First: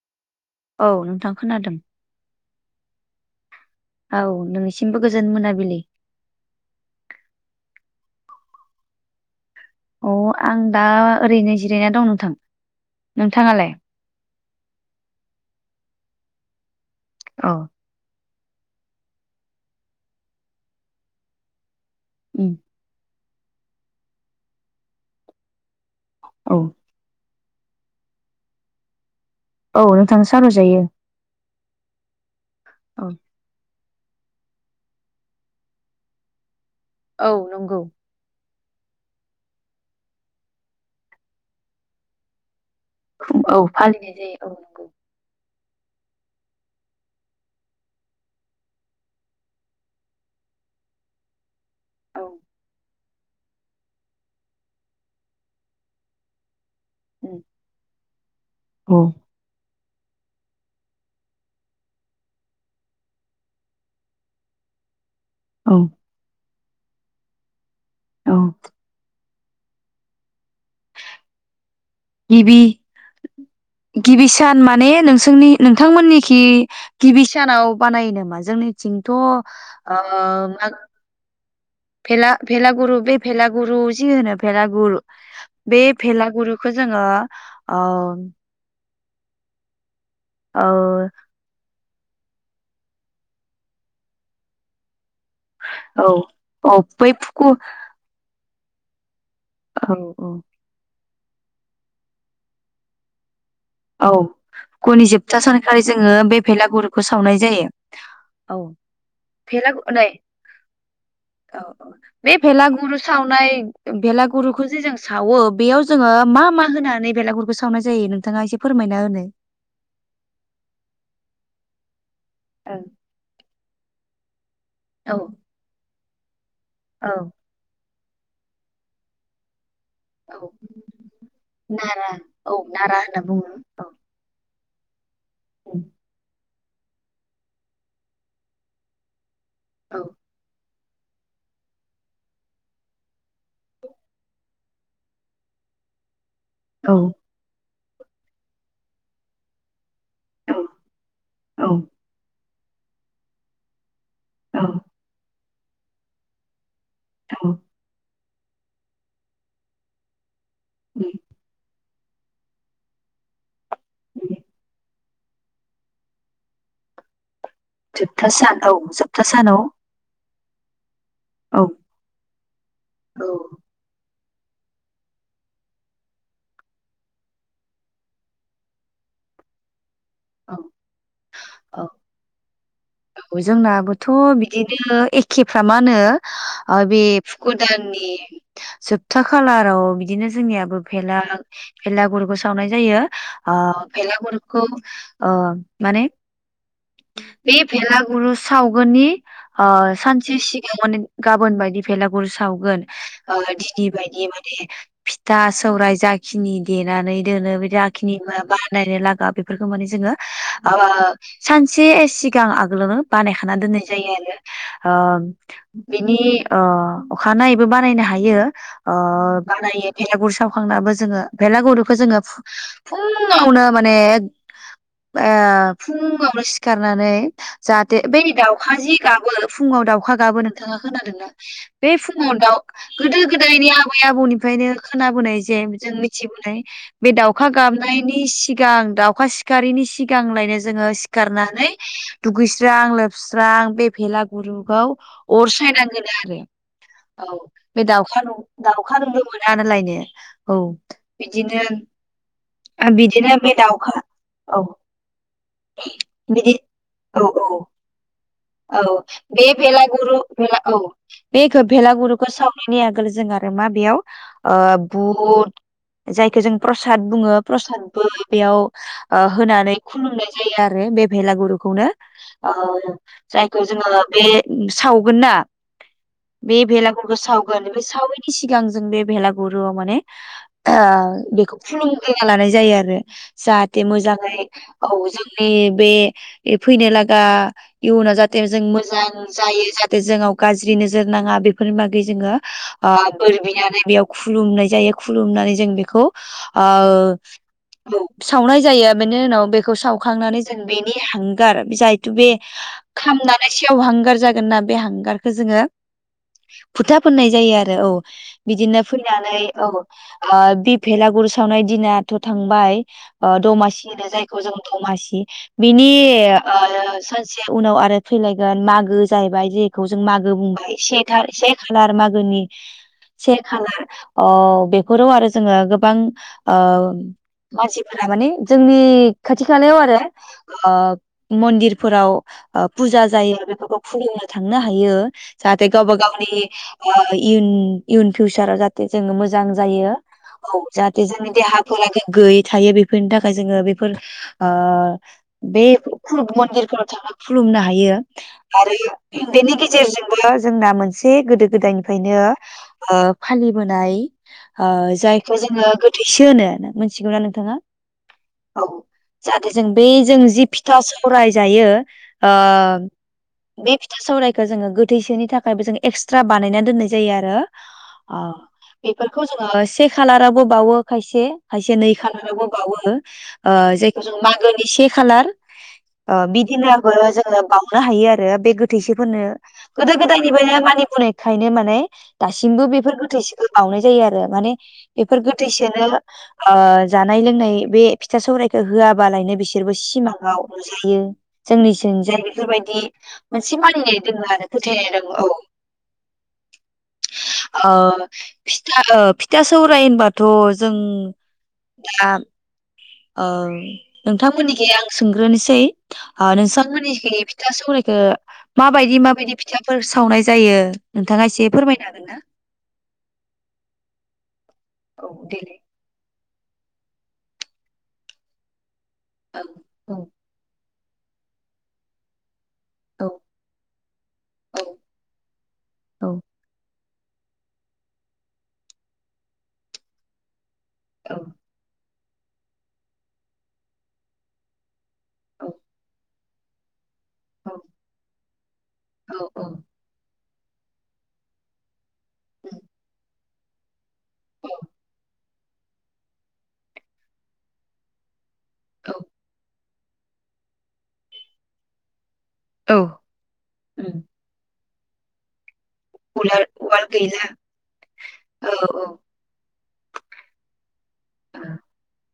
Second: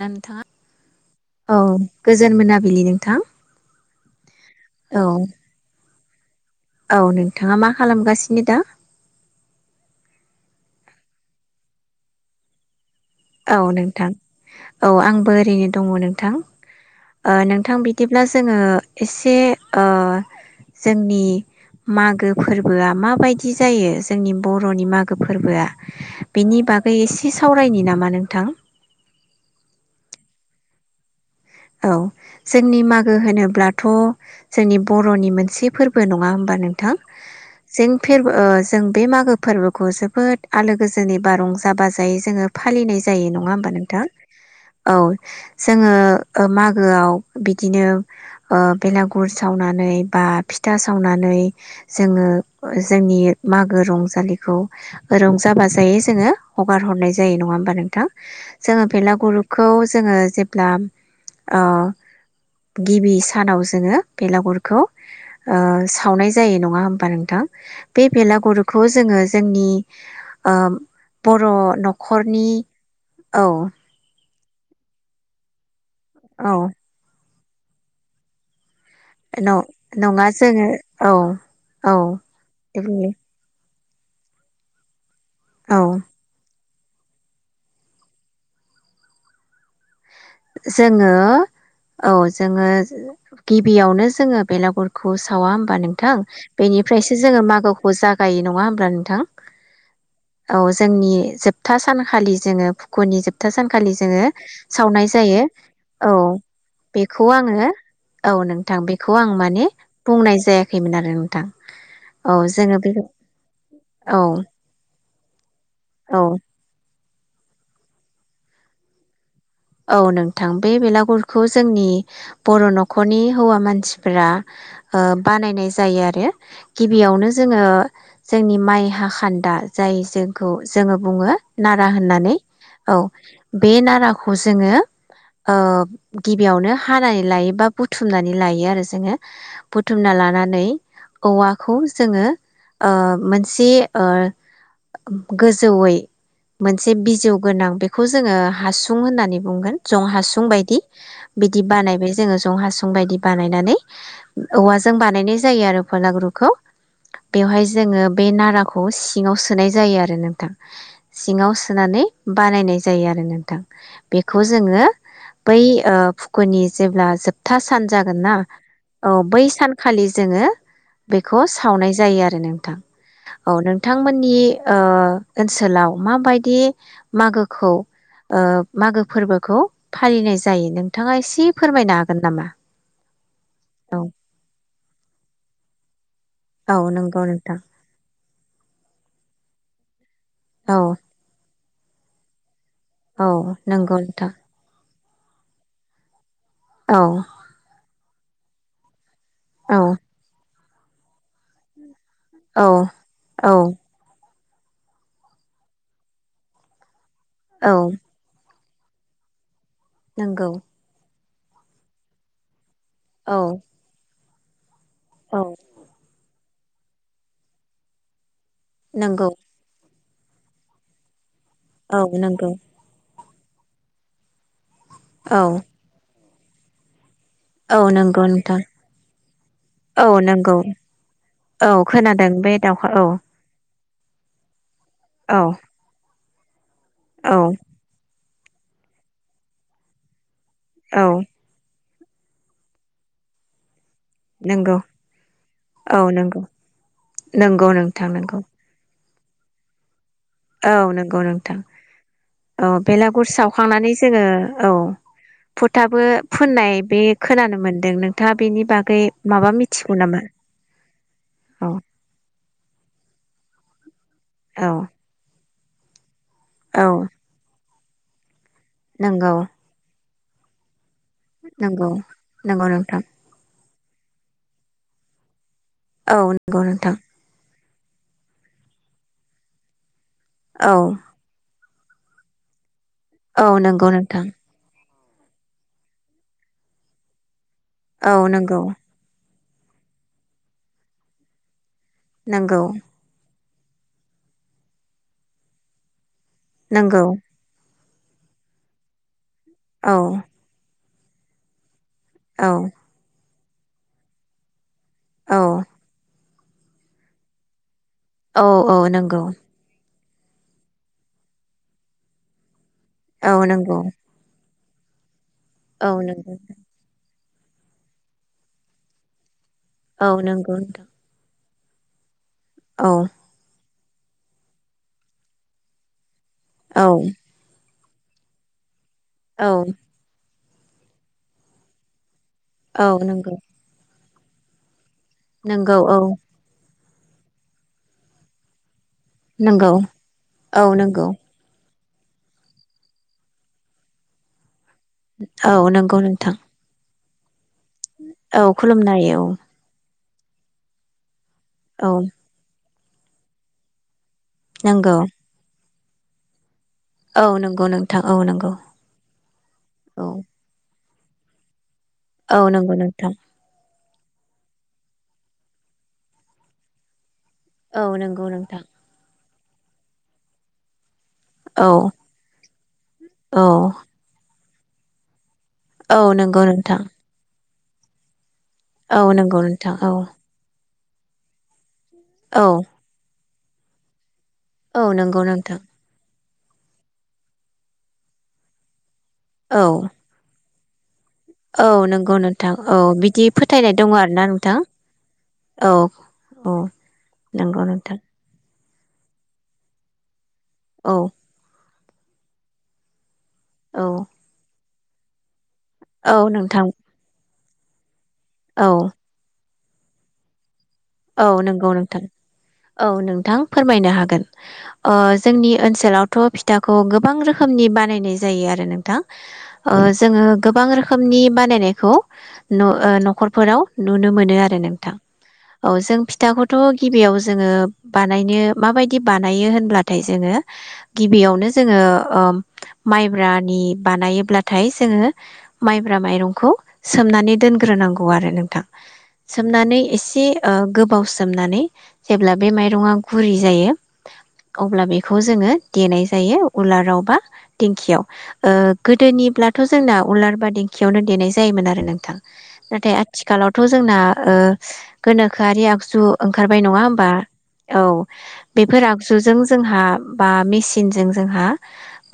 दा नोंथाङा औ नोंथां खोनादों औ गोजोन मोना- बिलि नोंथां औ नोंनिसिमबो औ गोजोन मोनाबिलि औ नोंथाङा मा खालामगासिनो दा अ आं दा ओरैनो जिरायना दं नोंथां औ नोंथाङालाय नोंथां औ आंबो ओरैनो दङ नों थां ओ औ नोंथां बिदि ब्ला जोङो एसे ओ जोंनि मागो उम फोरबोआ माबायदि जायो जोंनि बर'नि मागो फोरबोआ औ बेनि बागै एसे सावरायनि नामा नों थां? औ नोंथां सावरायजायो। औ जोंनि औ मागो होनोब्ला थ' जोंनि बर'नि मोनसे फोरबो नङा होमबा नों थां औ नंगौ जों फेर ओ जों बे मागो फोरबोखौ जोबोद आलो गोजोननि बा रंजा बाजायै जोङो फालिनाय जायो नङा औ होमबा नोंथां फालिनाय जायो नंगौ औ जोङो ओ मागोआव बिदिनो ओ बेलागुर सावनानै बा फिथा सावनानै जोङो औ जोंनि मागो रंजालिखौ रंजा बाजायै जोङो हगार हरनाय जायो उम नङा होमबा नोंथां जोङो औ फेलागुरखौ जोङो जेब्ला ओ गिबि सानाव जोङो बेलागुरखौ ओ औ सावनाय जा यो नङा होमबा नोंथां? बे औ बेलागुरुखौ जोङो जोंनि ओ बर' न' खरनि औ दान माने नोंसोरनि बिथांमोननिखि औ गिबि सानाव बानायो नामा जोंनि न-नङा जोङो औ औ भेला-भेलागुरु बे औ भेलागु गुरु जि होनो भेलागुर बे भेलागुरु खौ जोङो ओ ओ जोंङो औ जोंङो गिबियावनो जोंङो बेलागुर सावा होमबा औ नोंथां औ बै बेनिफ्रायसो जोंङो फुखु मागोखौ जागायो नंङा ह हब्ला नोंथां औ जोंनि जोबथा सानखालि जोंङो फुख'नि जोबथा सथा सानखालि औ जोंङो फुखुनि सावनाय जोबथा जायो सनिखालि जोंङो औ बे भेलागुरुखौ बेखौ सावनाय आङो जायो औ नोंथां बेखौ आं माने भेला नै बुंनाय जायाखैमोन आरो नोंथां औ औ बे जोङो बे भेलागुरु सावनाय औ भेलागुरुखौ जे जों सावो बेयाव जोंङो औ मा मा होनानै बेलागुरखौ सावनाय जायो नोंथाङा एसे फोरमायना होनो औ नोंथां बे बेलागुरखौ जोंनि बर औ नखरनि हौवा मानसि मानसिफोरा ओ बानायनाय जायो आरो [unintelligible] औ गिबियावनो जोंङो जोंनि माइ हाखान्दा जाय औ जोंखौ जोंङो बुंङो नारा होननानै औ नारा होनना बुङो बे औ नाराखौ जोंङो आ गि बेयावनो हानानै लायो बा बुथुमनानै लायो आरो जोंङो औ बुथुमना लानानै औवाखौ जोंङो ओ मोनसे ओ गोजौैयै मोनसे औ बिजौ गोनां बेख खौ जोंङो हासु फुं होननानै बुंगोन जं हासुं औ बायदि बिदि औ बानायबाय जोंङो जं हासुं बायदि बानायनानै औ औवाजों बानायनायज जायो आरो भेलागुरुखौ औ बेवहाय जोंङो बे नाराखौ सिंङाव सोनाय जायो आरो नोंथां सिङाव सोनानै बानायनाय जायो आरो नोंथां बेखौ जोङो बै ओ फुकुनि जेब्ला जोब था सान जागोन जोबथा ना सान औ जोबथा बै सानाव सानखालि जोङो बेखौ औ सावनाय जायो आरो नों थां औ नोंथांमोन नि ओ ओनसोलाव माबायदि मागोखौ ओ मागो फोरबोखौ फालिनाय औ जायो नोंथाङा एसे औ फोरमायनो हागोन नामा औ औ जोंनाबोथ' बिदिनो एखेफ्रामानो ओ औ बे नंगौ फुखु नोंथां दाननि जोबथा खो खालाराव बिदिनो औ जोंनियाबो भेलाग भेलागुरुखो सा सावनाय जायो औ ओ नंगौ नोंथां भेलागुरखौ अ माने औ बे भेलागुरु सावगोननि आ औ सानसे सिग [unintelligible] गाबोन बायदि फेलागुर औ सावगोन ओ औ दिनि बायदि फिथा सौराय जाखिनि देनानै दोनो औ जा खिनि माबा नायनो लागा बे फोरखौ माने जोङो नंगौ ओ सानसे सि गां आवगोलावनो औ बानायखान दोन्नाय जायो आरो ओ औ बिनि अ, अखानायनायैबो बानायनो हायो। अ नंगौ बानायो। बेलागुर सावखांनाबो जोङो बेेलागुरुखौ औ जोङो नंगौ फु-फुं फुंआवनो माने ओ औ फुं फुंआवनो सिखारनानै औ जाहाथे बै नंगौ नोंथां दाउखा जि गाबो फुङाव औ दाउखा गाबो नंगौ नोंथाङा खोनादोंना? औ बे खोनादों फुङाव बे दाउ दाउखा औ गोदो गोदायनि आबौ आबै आबौनिफ्रायनो खोनाबोनाय औ जे जोंनि [unintelligible] बे औ दाउखा गाबनायनि सिगां दाउखा सिखारिनि सिगां लायनो जोङो औ सिखारनानै दुगैस्रां लोबस्रां बे नंगौ भेलागुरुगाव अर औ सायनांगोनो नंगौ आरो। नंगौ बे नोंथां दाउखा नंगौ दाउखा नु मोना [unintelligible] लायनो औ नंगौ नोंथां, औ बेलागुर बिदिनो बे सावखांनानै दाउखा जोङो औ फथाबो बिदि फोननाय बे औ औ खोनानो मोनदों नों औ बे भेलागुरु भेला- औ बे औ भेलागुरुखौ सावनायनि आगोल जों आ मा बेयाव ओ औ बुट जायखौ जों औ प्रसाद बुङो प्रसाद [unintelligible] बेयाव ओ नंगौ होनानै खुलुंनाय जायो आरो बे भेलागुरुखौनो नंगौ ओ नंगौ नोंथां खौ जोङो बे सावगोन ना औ बे नंगौ नोंथां बेलागुरखो साव ओमफाय साविनि सिगां जों बे भेलागुरुआव माने औ आ बेखौ खुलुमग्रोना लानाय जायो आरो औ जाहाथे नंगौ नोंथां मोजाङै औ जोंनि बे फैनो लागा इयुनाव औ जाहाथे जों नंगौ मोजां जायो जाहाथे जोंनाव गाज्रि नोजोर नाङा बिब बेफोरनि बागै जोङो नंगौ ओ बोर बि नानै बेयाव खुलुमनाय जायो खुलुमनानै जों बेखौ ओ नंगौ औ सावनाय जायो बेनि उनाव बेखौ औ सावखांनानै जों बिन बे हांगार जायथु बे औ खामनानै सेव हांगार जागोन नाब बे हांगारखो औ जोङो भुथा फोननाय जायो आरो औ औ औ बिदिनो नंगौ फैनानै औ ओ बि भेलागुर सावनाय दिनाथ थांबाय ओ औ नंगौ दमासि होनो जायखौ जों थमासि बिनि औ नंगौ ओ एसे उनाव आरो फैलायगोन मागो जाहैबाय जि बेखौ जों औ मागो नंगौ बुंबाय नोंथां से था से खाालार मागोनि औ से खालार अ बेफोराव आरो जोङो गोबां औ ओम मानसिब राबानि जोंनि खाथि औ खालायाव आरो ओ मन्दिरफोराव ओ औ फुजा नंगौ जायो बेफोरखौ खुलिनो थांनो हायो जाहाथे नंगौ गाव बा औ गावनि इउन इउन पिउचारा जाथ थे जोङो मोजां नंगौ जायो औ जाहाथे जोंनि देहा फोरा गो गैयै थायो बेफोरनि थाखाय जोङो बेफोर ओ औ बे नंगौ नोंथां फुरुफ मन्दिरफ्राव थाहा खुलुमनो हायो औ आरो खुलुमनो हायो देनि गिजेरजों जोंना मोनसे गोदो औ गोदायनिफायनो आ फालिबोनाय आ नंगौ जायखौ जोङो गोद थैससो होनो मोनथिगौना औ नोंथाङा नंगौ नोंथां नंगौ औ जाहाथे जों बै औ जों जि फिथास फरायजायो औ नंगौ आ नोंथां बिब था सावरायखखौ जोङो गोथैसोनि थाखायबो जों एक्सट्रा बानायनानै दोननाय जायो, आर दों औ अ नंगौ नोंथां बेफोर खौ जोंयो से खालाराबो बावयो खायसे औ खायसे नै खानावबो बावो औ ओ जायखौ जों माग गोने से खालार औ नंगौ नोंथा। जोंनो बावनो हायो आर बेयो बे गोथैसेफोरनो नंगौ नोंथां गोदो औ गोदायनिफायनो मानिब बुनायखायनो माने औ दासिमबो बेफोर गोथैस फोर बावनाय जायो आद ओ माने औ बेफोर नंगौ नोंथां गोथैसोनो ओ जानाय लोंनाय बे फिथा सौरायाइखौ होआ। बालायनो औ बिसोरबो सिमांङाव नुजायो। औ नंगौ जोंनिथिंजाय नोंथां, औ बेफोरबायदि बिदि मोनसे फोथायनाय दङ मानिनाय आरोना आरो नोंथां, फोथायनाय दङ औ औ नंगौ नोंथां। ओ फिथा ओ फिथा सौराय होनबा थ' जों औ आं। औ नोंथांमोननिखै सोंग्रोनोसै। औ नोंथां मीननिखै फिथा सौवरायखो औ माबायदि माबायदि फिथाफोर सावनाय जायो। नोंथाङा औ एसे नंगौ फोरमायनो नोंथां हागोन ना? औ नोंथां फोरमायनो हागोन। ओ औ जोंनि देलाय ओनसोलाव थ' फिथाखौ गोबां रोखोमनि बानायनाय जायो आरो नों थां ओ औ जोङो गोबां रोखोम रोखोमनि बानायनायखौ न' ओ औ न'खरफोराव नुनो मोनो आरो औ नोंथां। औ जों फिथाखौथ' गिबियाव जोङो बानायनो माबायदि बानायो होनब्लाथाय जोङो औ गिबियावनो जोङो ओ माइब्रानि बानायोब्लाथाय जोङो माइब्रा माइरं खु सोमनानै दोनग्रोनांगौ आरो नोंथां औ औ उम सोमनानै एसे ओ गोबाव सोमनानै जेब्ला बे माइरंआ गुरै जायो अब्ला बेखौ जों जोङो देनाय जायो उलाराव बा दिंखियाव। ओ औ गोदोनि ब्ला थ' जोंना उलार बा दिंखियावनो देनाय जायोमोन आरो नोंथां औ नाथाय आथिखालावथ' जोंना उम ओ गोनोखोआरि आ आगजु उलार ओंखारबाय नङा उवाल होमबा गैला औ औ बेफोर आगजुजों जोंहा बा मेचिनजों जोंहा औ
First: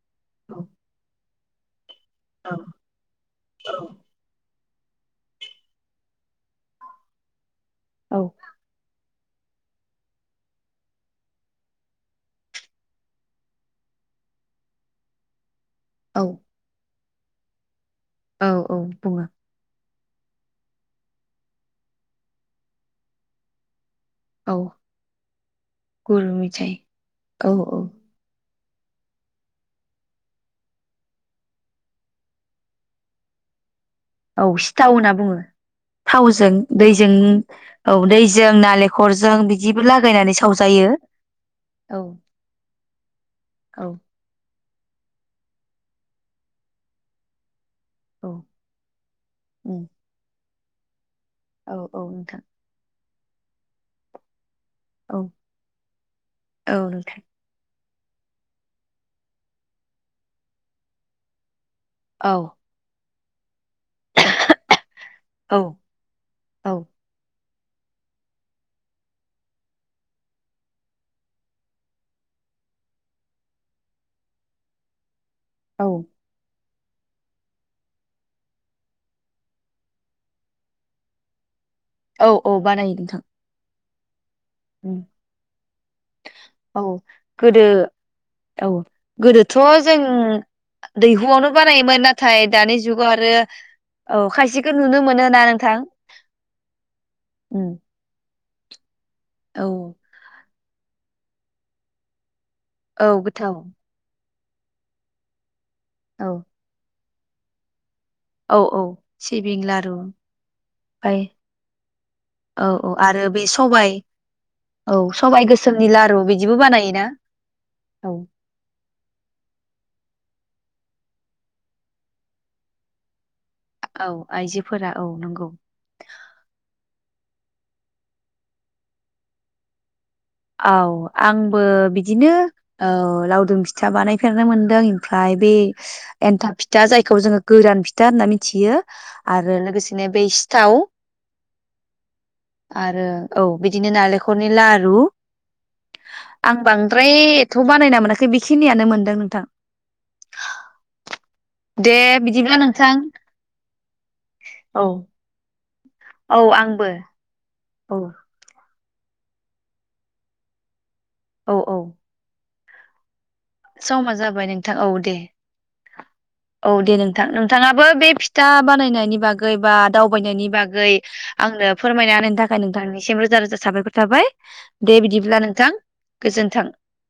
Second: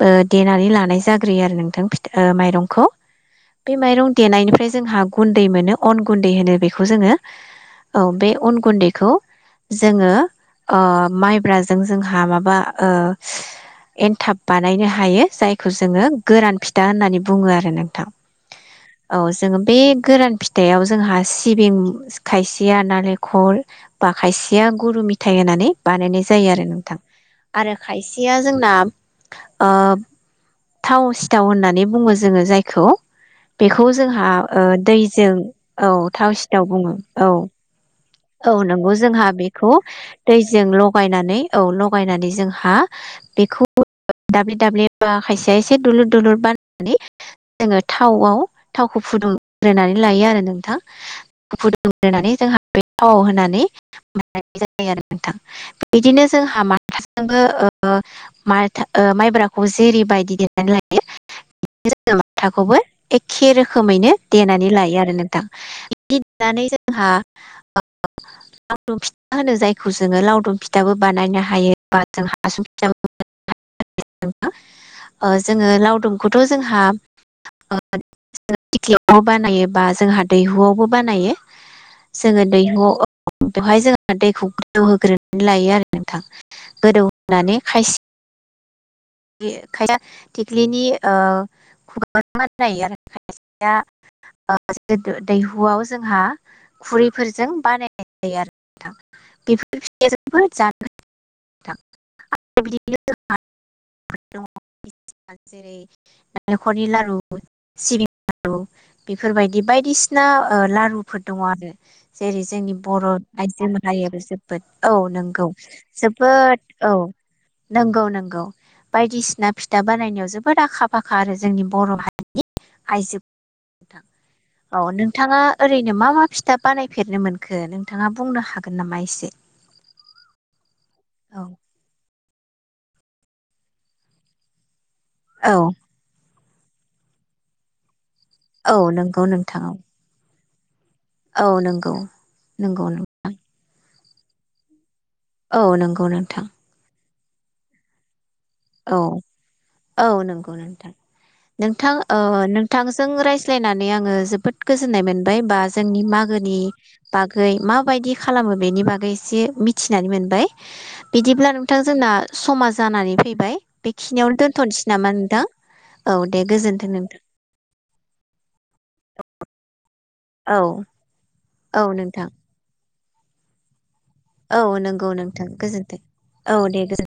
ओ देनानै लानाय जाग्रोयो आरो नोंथां ओ औ माइरंखौ बे माइरं देनायनिफ्राय जोंहा गुन्दै मोनो अन गुन्दै होनो बेखौ जोङो औ बे अन गुन्दैखौ जोङो ओ माइब्राजों जोंहा माबा ओ एन्थाब बानायनो हायो जाय खौ जोङो औ गोरान फिथा होननानै बुङो आरो नों थां औ औ बुङो जोङो बे गोरान फिथाइयाव जोंहा सिबिं खायसे या नलेखल बा औ खायसेया गुरु मथाइ होनानै बानायनाय गुर जायो आरो मिथाइ नोंथां औ आरो औ खायसेया जोंना ओ थाव सिथाव होननानै बुङो जोङो जायखौ बेखौ जोंहा औ ओ सिथाव होनना दैजों बुङो। औ थाव थावजों सिथाव बुङो दैजों औ। औ दैजों नंगौ जोंहा नालेंखरजों बेखौ बिदिबो लागायनानै दैजों सावजायो। लगायनानै औ लगायनानै जोंहा बेखौ औ दाब्ले दाब्लि बा खायसेया एसे दुलुर दुलुर बाननानै जोङो औ थावआव थावखौ उम फुदुंग्रोनानै लायो आरो नों थां। औ औ नोंथां। बे थावाव होनानै जायो आरो औ नोंथां बिदिनो जोंहा औ नोंथां माथाजोंबो ओ माथा ओ माइब्राखौ जेरि बायदि देनानै लायो बिनि जायगा औ माथाखौबो एखे रो खोमैनो देनानै लायो आरो नोंथां। औ बिदि देनानै औ जोंहा ओ लावदुम फिथा होनो जायखौ जोङो लावदुम फिथाबो बानायनो हायो बा जों हासुं फिथाबो बानायनो हायो जोङो। ओ जोङो औ लावदुमखौथ' जों जोंहा ओ थिख्लियावबो बानायो बा जोंहा दैहुआवबो बानायो। औ जोङो औ बानायो नोंथां दैहुआव बेवहाय जोङो ना दैखौ गोदौ उम होग्रोनानै लायो आरो नोंथां। औ गोदौ होनानै गोदो खायसे औ। गोदोथ' खायसेया जों थेख्लिनि ओ दैहुआवनो बानायोमोन नाथाय दानि खुगानाय आरो जुगाव खायसेया औ खायसेखौ नुनो मोनो ना नोंथां दैहुआव जोंहा खुरैफोरजों उम बानायनाय जायो आरो नोंथां। औ बेफोर फिथाइया जोबोर जानो [unintelligible] औ बेबायदिनो गोथाव [unintelligible] जेरै औ नालेंखरनि लारु औ। सिबिं लारु औ औ सिबिं बेफोरबायदि लारु बायदिसिना ओ ओमफ्राय लारुफोर दङ आरो जेरै औ जोंनि औ बर' आरो बे आइजो सबाय माहारि जोबोद औ सबाइ नोंगौ गोसोमनि लारु बिदिबो जोबोद औ बानायोना? नोंगौ औ नोंगौ। बायदिसिना फिथा बानायनायाव जोबोद आखा फाखा आरो जोंनि बर' हारिनि आइजो नोंथाङा औ थां आइजोफोरा औ नोंथाङा नंगौ ओरैनो मा मा फिथाब बानाय? फेरनो मोनखो नोंथाङा बुंनो हागोन नामा एसे। औ आंबो बिद बिदिनो ओ लावदुम फिथा बानायफेरनो मोन्दों। ओमफ्राय बे औ एन्थाब फिथ दा जायखौ जोङो गोरान फिथ था होनना औ मिथियो नंगौ आरो नोंथां औ लोगोसेनो बै थाव औ नंगौ नंगौ आरो औ बिदिनो नालेंख खरनि लारु औ नंगौ नोंथां। बै एथ' बानायना मोनाखै। बेखिनियानो औ मोनदों नोंथां औ नंगौ नोंथां नोंथां दे ओ बिदिब्ला नोंथां नोंथांजों रायज्लायनानै आङो जोबोद औ गोजोननाय मोनबाय बा जोंनि औ मागोनि आंबो बागै औ माबायदि खालामो बेनि बागै एसे मिथिनानै मोनबाय। बिदिब्ला औ औ नोंथां जोंना समा जानानै फैबाय समा बेखिनियावनो जाबाय नोंथां दोनथ'नोसै औ नामा दे नोंथां? औ दे औ गोजोन्थों दे नोंथां नोंथाङाबो बे फिथा बानायनायनि बागै बा दावबायनायनि औ बागै आंनो औ फोरमायना नोंथां होनायनि थाखाय नोंथांनि रोजा रोजा साबाखर जाबाय औ दे नंगौ बिदिब्ला नोंथां गोजोन्थों। औ गोजोन्थों। दे गोजोन